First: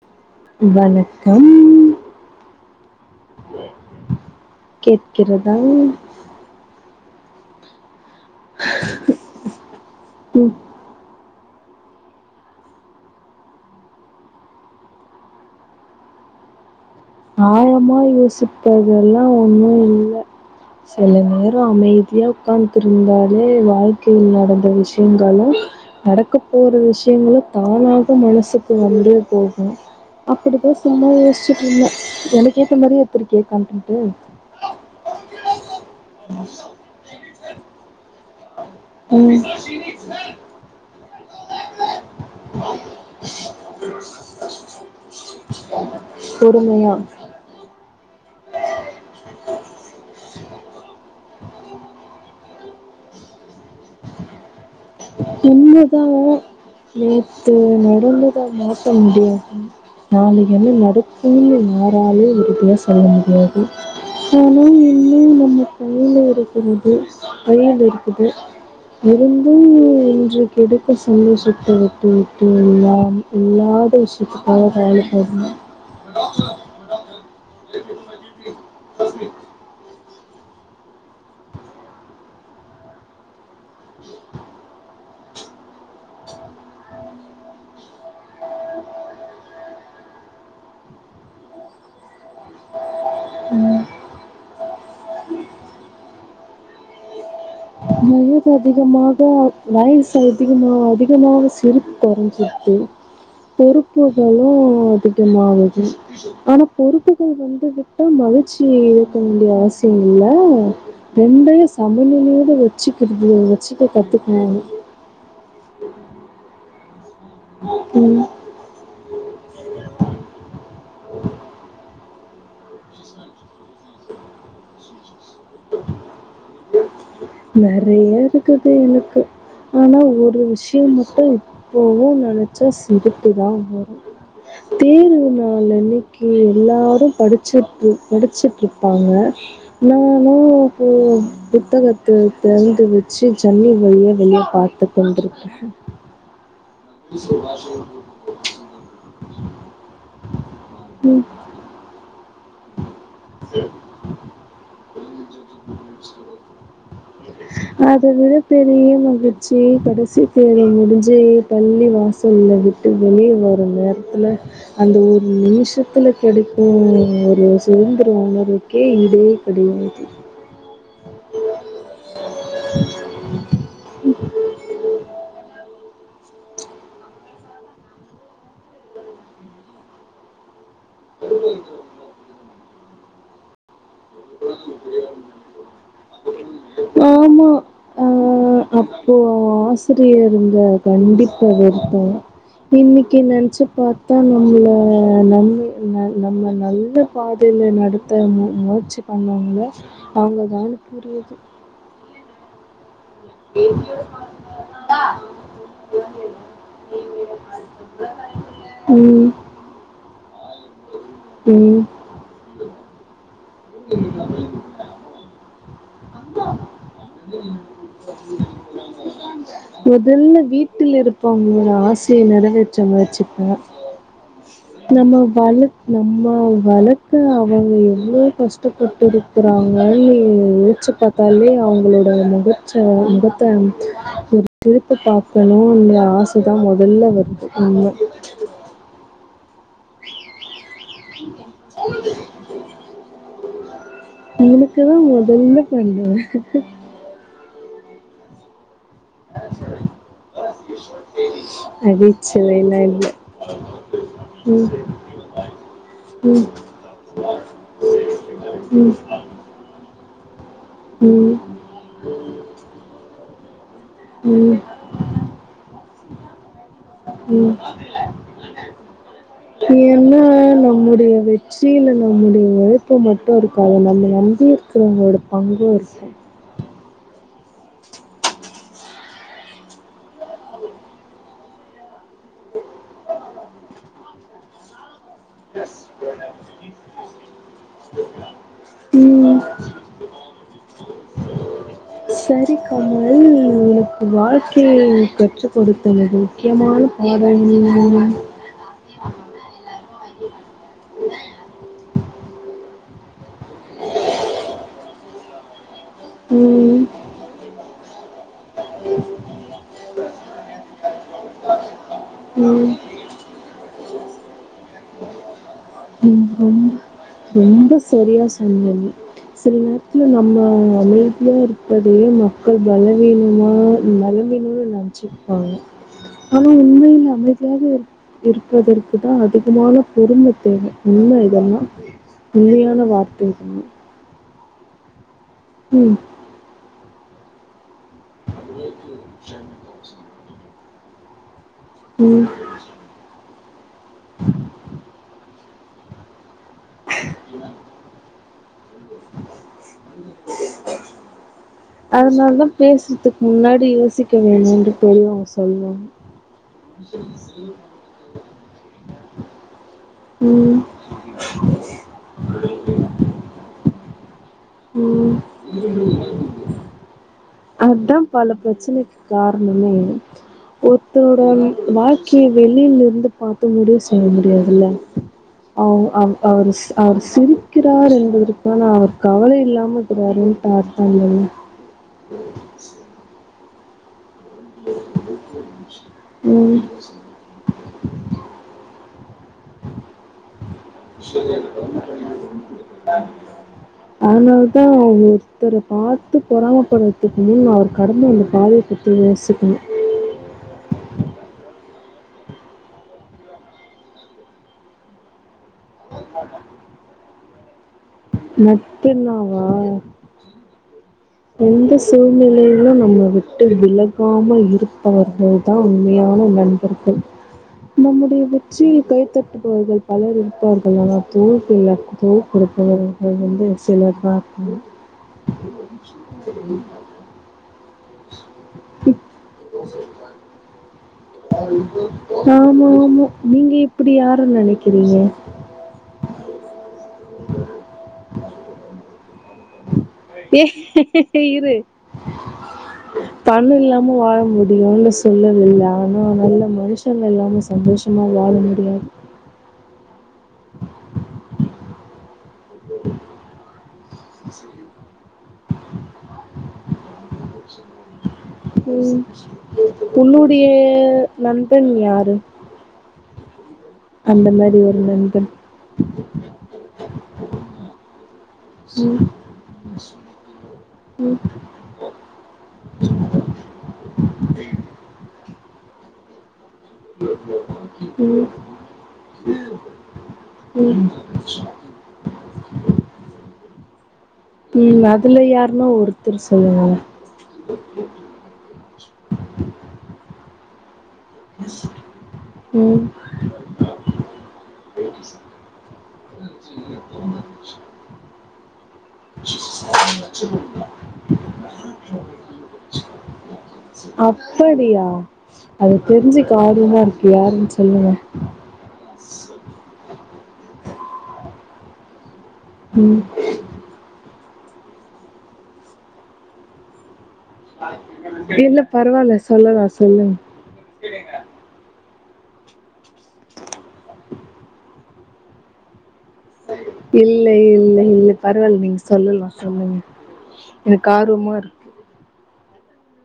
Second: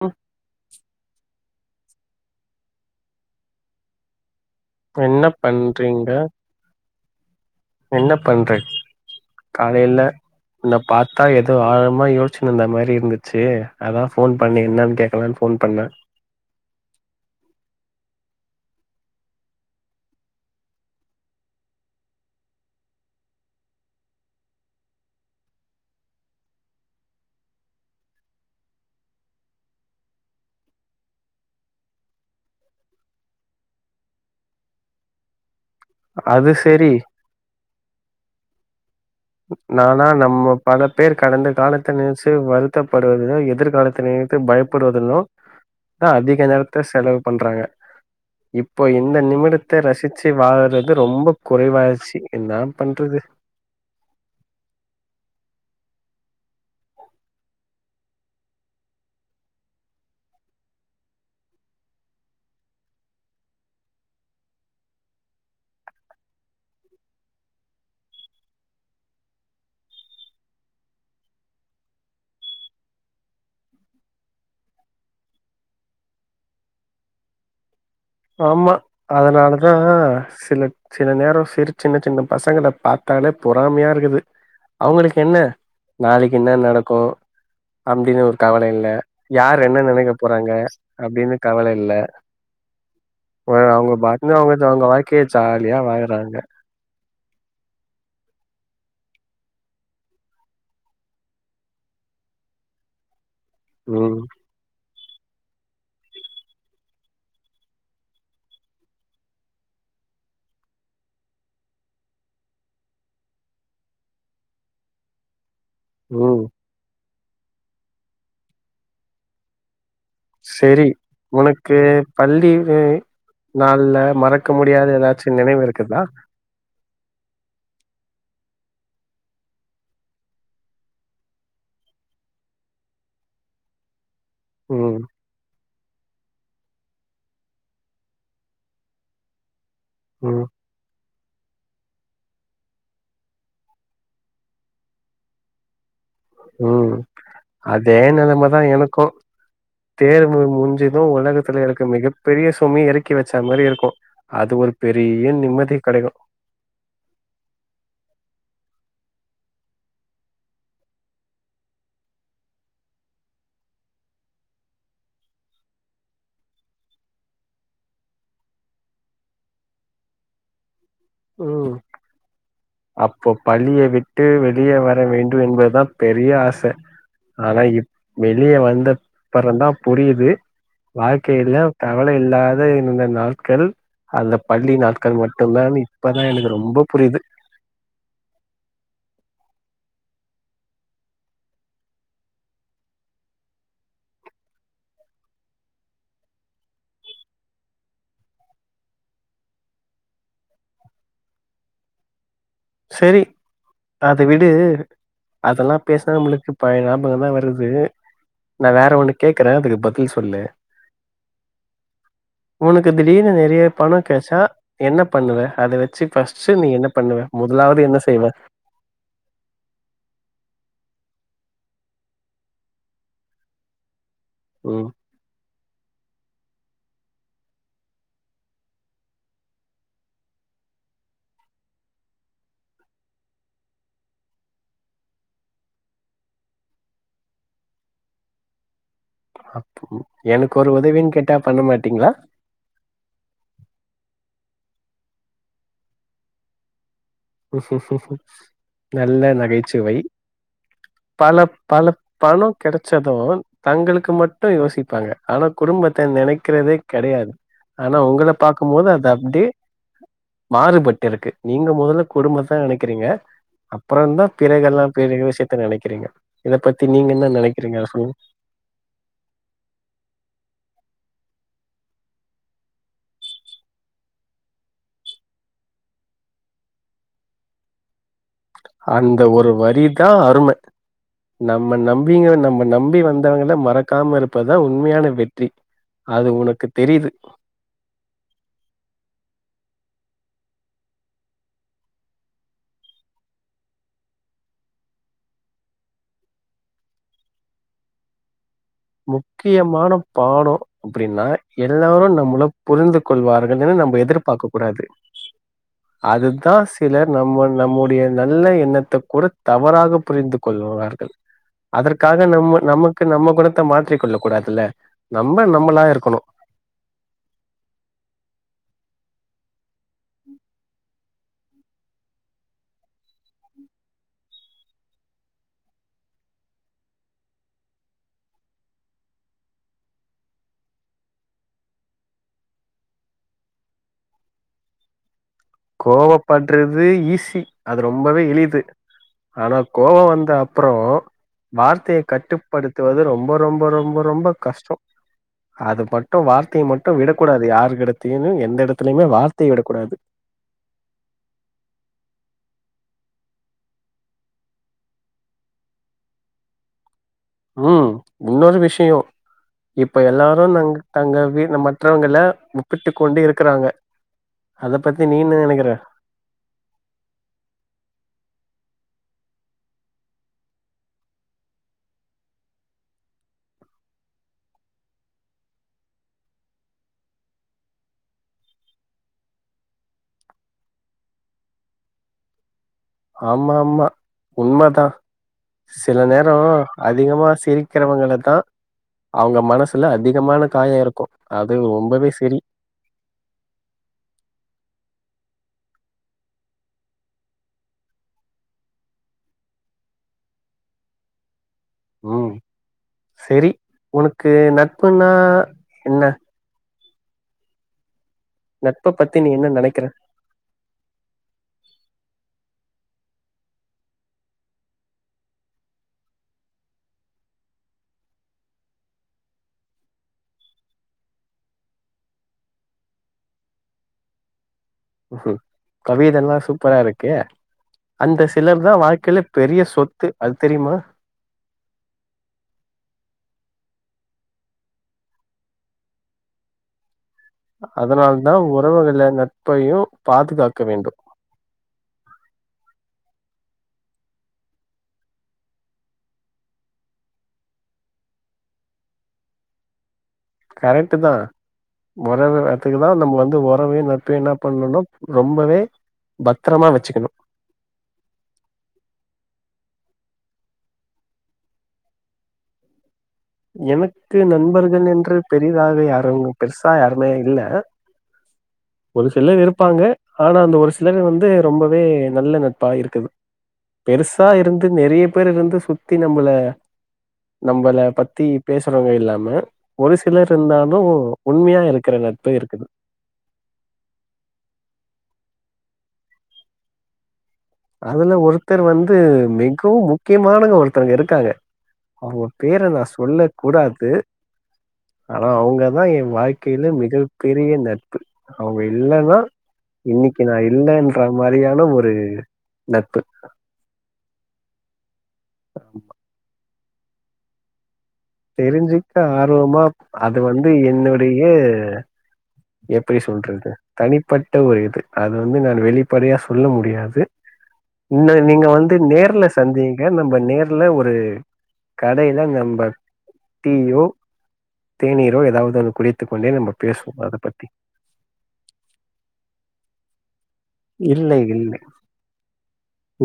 அ வணக்கம் என்ன கேட்கிறதா பண்றீங்க என்ன பண்றே காலையில என்னப் பாத்தா எதோ ஆழமா யோச்சுன்னு இருந்த மாதிரி இருந்துச்சு அத்தா ஃபோன் பண்ணி என்னன்னு கேட்கலான்னு ஃபோன் பண்ணே ஆழமா யோசிப்பதெல்லா ஒன்னும் இல்ல சில நேரம் அமைதியா உக்கார்ந்துருந்தாலே வாழ்க்கையில நடந்த விஷயங்களும் நடக்க போற விஷயங்களு தானாக மனசுக்குள் வந்தே போகு அப்டித்தா சும்மா யோசிச்சுட்டு இருந்தே எனக்கேக்கு மாரியே எடுத்ரிகியே கன்டன்ட்டு அது செரி ம் நாலா நம்ம பல பேர் கடந்த காலத்த நெனச்சி வருத்தப்படுவது எதிர்காலத்த நினைத்து பயப்படுவதிலு தா அதிக நேரத்த பொறுமையா செலவு பண்றாங்க இப்போ இந்த நிமிடத்த ரசிச்சு வாழ்ற து ரொம்ப குறைவாயிர்ச்சு என்ன தா பண்றது இன்ன தா நேத்து நடந்தத மாத்த முடியு ம் நாளைக்கென்ன நடக்கும்னு யாராலு உறுதியா சொல்ல முடியாது ஆனா இன்னு நம்ம கையில இருக்கிறது கையில இருக்குது இருந்து இன்று கிடைக்கு சந்தோஷத்த விட்டு விட்டு எல்லாம் இல்லாத விஷ் ஷத்துக்காக கவல படுறீ ஆமா அதனால தா சில சில நேரோ சிறு சின்ன சின்ன பசங்கள பாத்தாலே பொறாமையா இருக்குது அவுங்களுக்கு என்ன நாளைக்கு என்ன நடக்கு அப்டின்னு ஒரு கவல இல்ல யார் என்ன நெனைக்க போறாங்க அப்டின்னு கவல இல்ல அ அவுங்க பாட்டுனு அவுங்க ஜ அவுங்க வாழ்க்கைய ஜாலியா வாழுறாங்க வயது அதிகமாக வயசு அதிகமாக அதிகமாக சிரிப் கொறஞ்சிர்து ம் பொறுப்புகளு அதிகமாவுது ஆனா பொறுப்புகள் வந்து விட்டா மகிழ்ச்சி இழக்க வேண்டிய அவசியோ இல்ல ரெண்டையு சமமமோடு வெச்சிக்கறது வெச்சுக்க கத்துக்க நானு ம் ம் செரி உனக்கு பள்ளிலே நாள்ல மறக்க முடியாத எதாச்சு நினைவு இருக்குதா நெறைய இருக்குது எனக்கு ஆனா ஒரு விஷயம் மட்டு இப்பவு நெனச்சா சிரிப்பி தா வரு ம் தேர்வு நாள் அன்னைக் கி எல்லாரு படிச்சிட்டு படிச்சிட்ருப்பாங்க நானு ம் [unintelligible] புத்தகத்த திறந்து வெச்சு ஜன்னல் வழியா வெளிய பாத்து கொண்டு இருப்பே ம் அதே நிலமதா எனக்கு தேர்வு முஞ்சது உலகத் துல எனக்கு மிகப்பெரிய சுமைய எறக்கி வெச்சா மாரி இருக்கு அது ஒரு பெரிய நிம்மதி கெடைக்கு அத விட பெரிய மகிழ்ச்சி கடைசி தேர்வு முடிச்சி பள்ளி வாசல வி ட்டு வெளிய வர நேரத்தில அந்த ஒரு நிமிஷத்துல கெடைக்கு ஒரு சுதந்திர உணர்வு க்கே ஈடே கெடையாது ம் [unintelligible] அப்போ பள்ளிய விட்டு வெளிய வர வேண்டு என்பதா பெரிய ஆச ஆனா இப் வெளிய வந்தப்பறந்தா புரியிது வாழ்க்கையில கவல இல்லாத இருந்த நாட்கள் அந்த பள்ளி நாட்கள் மட்டுந்தானு இப்பதா எனக்கு ரொம்ப புரியுது ஆமா ஆ அப்போ ஆசிரியர் இருந்த கண்டிப்ப வெறுப்போ இன்னைக்கு நெனச்சி பத்தா நம்மளை நம் ந நம்ம நல்ல பாதையில நடத்த மு முயற்சி பண்ணவங்க அவங்கதானு புரியுது செரி அத விடு அதெல்லா பேசினா நம்மளுக்கு பழைய ஞாபகோதா வருது நா வேற ஒன்னு ம் கேக்கறே அதுக்கு பதில் சொல்லு ம் உனக்கு திடீர்னு நறைய பணோ கெடைச்சா என்ன பண்ணுவ அத வச்சு ஃபஸ்ட் நீ என்ன பண்ணுவ முதலாவது என்ன செய்வே முதல்ல வீட்டுல இருப்பவங்களோட ஆசைய நிறைவேற்ற முயற்சிப்பே ம் நம்ம வள நம்ம வளக்க அவங்க எவ்ளோ கஷ்டப்பட்டுரு க்கிறாங்கனு நெனச்சு பாத்தாலே அவங்களோட முகச்ச முகத்தை ஒரு சிரிப்ப பாக்கனுன்ற ஆசைதா முதல்ல வருது உண்ம இப்போ எனக்கு ஒரு உதவின்னு கேட்டா பண்ண மாட்டீங்களா [unintelligible] உனக்குதா முதல்ல பண்ணுவே நா நல்ல நகைச்சுவை பல பல பணம் நகைச்சுவைலா இல்ல கிடைச்சதும் தங்களுக்கு மட்டு யோசிப்பாங்க ஆனா குடும்பத்த நனைக்கிறதே கடையாது ஆனா உங்கள பாக்கும் போது ம் அது அப்டியே மாறுபட்டு இருக்கு ம் நீங்க முதல்ல குடும்பத்த நெனைக்கிறீங்க அப்றோந்தா ம் பிறகெல்லா பிறகு விஷயத்த நனைக்கிறீங்க இத பத்தி நீங்க என்ன ம் நனைக்கிறீங்க சொல்லுங்க [inaudible] ஏன்ன நம்முடைய வெற்றி இல்ல நம்முடைய உழைப்பு மட்டு இருக்காது நம்ம வந்து அடுத்தவங்களோட பங்கு இருக்கு அந்த ஒரு வரிதா அருமை நம்ம நம் பிங்கற நம்ம நம்பி வந்தவங்கள மறக்காம இருப்பதா உண்மையான வெற் [unintelligible] ம் [inaudible] சரி கமல் உனக்கு வாழ்க்கைய கற்று கொடுத்ததுல முக்கியமான பாடம் என்ன முக்கியமான பாடோ அப்டின்னா எல்லோரு நம்மள புரிந்து கொள்வார் கள்னு நம்ம எதிர்பாக்க கூடாது அதுதா உம் சிலர் நம் நம்முடைய நல்ல எண்ணத்த கூட தவறாக புரிந்து கொள்வார்கள் அதற்காக உம் நம்ம உம் நமக்கு நம்ம குணத் த மாற்றிகொள்ள கூடாது இல்ல நம்ம நம்மளா இருக்கனு ரொம்ப ரொம்ப சரி சொன்னிங்க சில நேரத்தில் நம்ம அமைதியா இருப்பதையே மக்கள் பலவீனமாக பலவீனம்னு நெனைச்சிப்பாங்க உண்மைலயே அமைதியாக இருப் இருப்பதற்குதா அதிகமான பொறுமை தேவை இன்னு இதெல்லா உண்மையான வார்த்தை இது ம். கோவப்பட்றது ஈசி அது ரொம்பவே எளிது ஆனா கோவ வந்தா அப்றோ வார்த்தைய கட்டுபடுத்துவது ரொம்ப ரொம்ப ரொம்ப ரொம்ப கஷ்ட்டோ அது மட்டு வார்த்தைய மட்டு விடக்கூடாது யாரு எடத்தைமே எந்த எடத்துலயுமே வார்த்தைய விடக்கூடாது தே அதனாலதா பேசுதுக்கு முன்னாடி யோசிக்க வேணுன்டு பெரியவங்க சொல்வாங்க ம் ம் இன்னொரு விஷய இப்ப எல்லாரு ம். நாங்க தங்க வீ மற்றவங்கள ஒப்பிட்டு கொண்டே இருக்றாங்க அத பத்தி ம். நீ என்ன நெனக்கிற அதா பல பிரச்சனைக்கு கார்ணமே ஒருத்தோட வாழ்க்கைய வெளியில இருந்து பாத்து முடிவு செய்ய முடியாதுல்ல அவ அவ் அவுரு சி அவுரு சிரிக்கிறாரு என்பதற்கான அவர் கவலை இல்லாம இது வரைலு பாத்தாங்க சே ஆமா ஆமா உண்ம தா சில நேர ம். அதிகமா சிரி க்கிறவங்கள தா அவங்க மனசுல அதிகமான காய இருக்கு அது ரொம்பவே சரி ஆ அதனால தா ஒருத்தர பாத்து பொறாமப்பட்றத்துக்கு முன் அவர் கடந்து வந்த பாதய பிரின்ஸுபலு ம் செரி ஒனக்கு நட்புனா என்ன நட்ப பத்தி நீ நட்பின்னாவா என்ன நெனைக்கிற எந்த சூழ்நிலையிலு என்ன விட்டு விலகாமல் இருப்பது பேர்தா உண்மையான நட் ப்பு நம்முடைய வெற்றி கைத்தட்டுபவர்கள் பலர் இருப்பார்கள் ஆனால் [unintelligible] குடுப்பார்கள் வந்து சிலர் தா அப்டி கவிதெல்லா சூப்ரா இருக்கே அந்த சிலர் தா வாழ்க்கைல பெரிய சொத்து அது தெரிமா ஆமா ஆமா நீங்க இப்டி யார நெனக்கிறீங்க அதனால தா உறவு இல்லேன ஏ இரு பண இல்லாம வாழ முடியுனு சொன்னது ஆனா நல்ல மனுஷங்க இல்லாம சந்தோஷமா வாழ முடியு கரெட்டு தா ஒறவு அதுக்கு தா நம்ம வந்து ஒறவு நட்பு என்னா பண்ணுனா ரொம்பவே பத்ரமா வச்சிக்கணு ம் உன்னுடைய நண்பன் யாரு எனக்கு அந்த மாதிரி ஒரு நண்பர்கள் என்று நண்பன் பெரிதாக யாரு பெருசா யாருமே இல்ல ஒரு சிலர் இருப்பாங்க ஆனா அந்த ஒரு சிலர் வந்து ரொம்பவே நல்ல நட்பா இருக்குது பெருசா இருந்து நெறைய பேர வந்து சுத்தி நம்மள ம் பத்தி பேசுறவங்க இல்லாம ஒரு சிலர் இருந்தாலு உண்மையா இருக்கிற நட்பு இருக்குது ம் அதுல யாருனா ஒருத்தர் சொல்லுங்க அதுல ஒருத்தர் வந்து மிகவு முக்கியமானங்க ஒருத் தங்க இருக்காங்க அவங்க பேர நா ம் சொல்ல கூடாது ஆனா அவுங்கதா என் வாழ்க்கையில மிகப் பெரிய நட் பு அவுங்க இல்லன்னா இன்னைக்கு நா இல்லன்ற மாறியான ஒரு நட்பு அப்படியா அத தெரிஞ்சுக்க ஆர்வமா இருக்கு யாருன்னு சொல்லுங்க தெரிஞ்சிக்க ஆர்வமா அது வந்து என்னுடைய எப்பிடி ம் சொல்லுறது தனிப்பட்ட ஒரு இது அது வந்து வெளிப்படையா சொல்ல முடியாது இன்ன நீங்க இல்ல வந்து பரவாயில்ல நேர்ல சொல்லலாம் சந்திங்க சொல்லுங்க நம்ம நேர்ல ஒரு கடையில நம்ப [inaudible] டீயோ தேநீரோ ஏதாவது ஒன்னு குடித் இல்ல இல்ல இல்ல பரவால்ல நீங்க சொல்லலா சொல்லுங்க எனக்கு இல்லை ஆர்வமா இல்லை இருக்கு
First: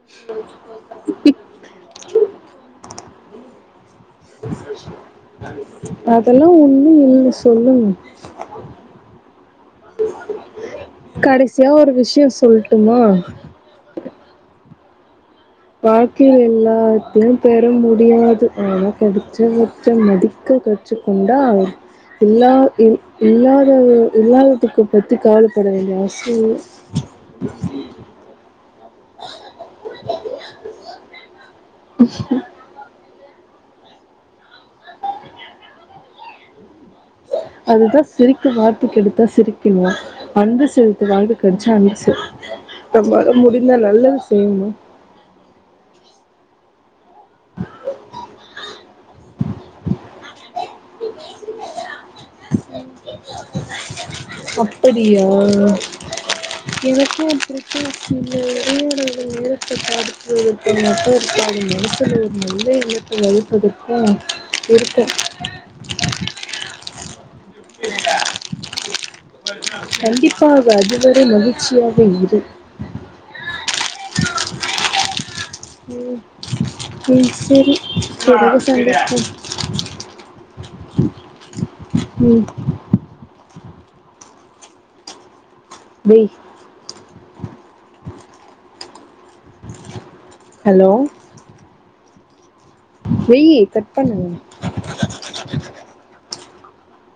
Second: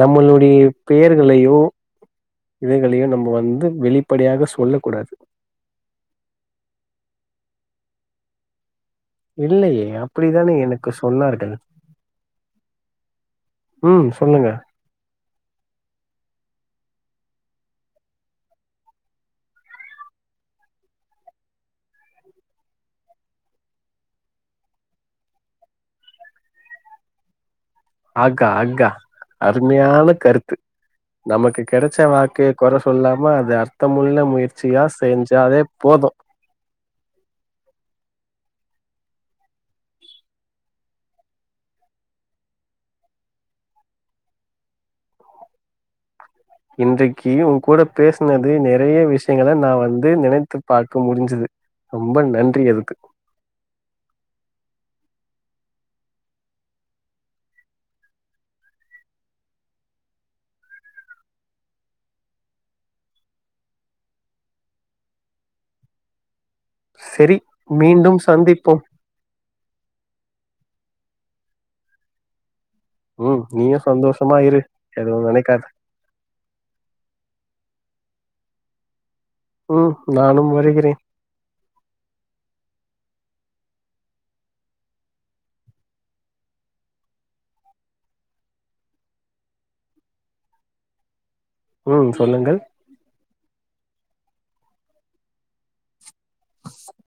நம்மளுடைய பெயர்களையோ இதுகளையோ நம்ம வந்து வெளிப் அதெல்லா ஒன்னும் இல்ல சொல்லுங்க இல்லையே அப்படிதானே எனக்கு சொன்னார்கள் கடைசியா ஒரு விஷயம் சொல்லட்டுமா ம் சொல்லுங்க வாழ்க்கையில எல்லாத்தையு பெற முடியாது ஆனா படிச்ச வச்ச மதிக்க கத் வச்சு கொண்டா இல்ல இல் இல்லாதத இல்லாததுக்கு பத்தி கவலைப்பட வேண்டிய அவசியம் [inaudible] ஆக்கா அக்ஹா அருமையான கருத்து நமக்கு கிடைச்ச வாழ்க்கைய குறை சொல்லாம அது அர்த்தமுள்ள முயற்சியா செஞ்சாவே போதும் அதுதா சிரிக்க [unintelligible] எடுத்தா சிரிக்கணு அன்பு செலுத்தி வாழு [unintelligible] நம்பளால முடிஞ்ச நல்லது செய்ணு இன்றைக்கு உன் கூட பேசினது நெறைய விஷயங்கள நா வந்து நெனை த்து பார்க்க முடிஞ்சது ரொம்ப நன்றி அதுக்கு அப்படியா எனக்கு அப்பிடிதா [unintelligible] [unintelligible] சேரி மீண்டும் சந்திப்போம் கண்டிப்பாக அதுவரை மகிழ்ச்சியாக இரு உம் நீயும் சந்தோஷமாயிரு எதும் நினைக்காத உம் ம் சேரி ஒருநாள் சந்திப்போ உம் நானும் வருகிறேன் உம் டே ஹலோ ம் சொல்லுங்கள் வெயி கட் பண்ணு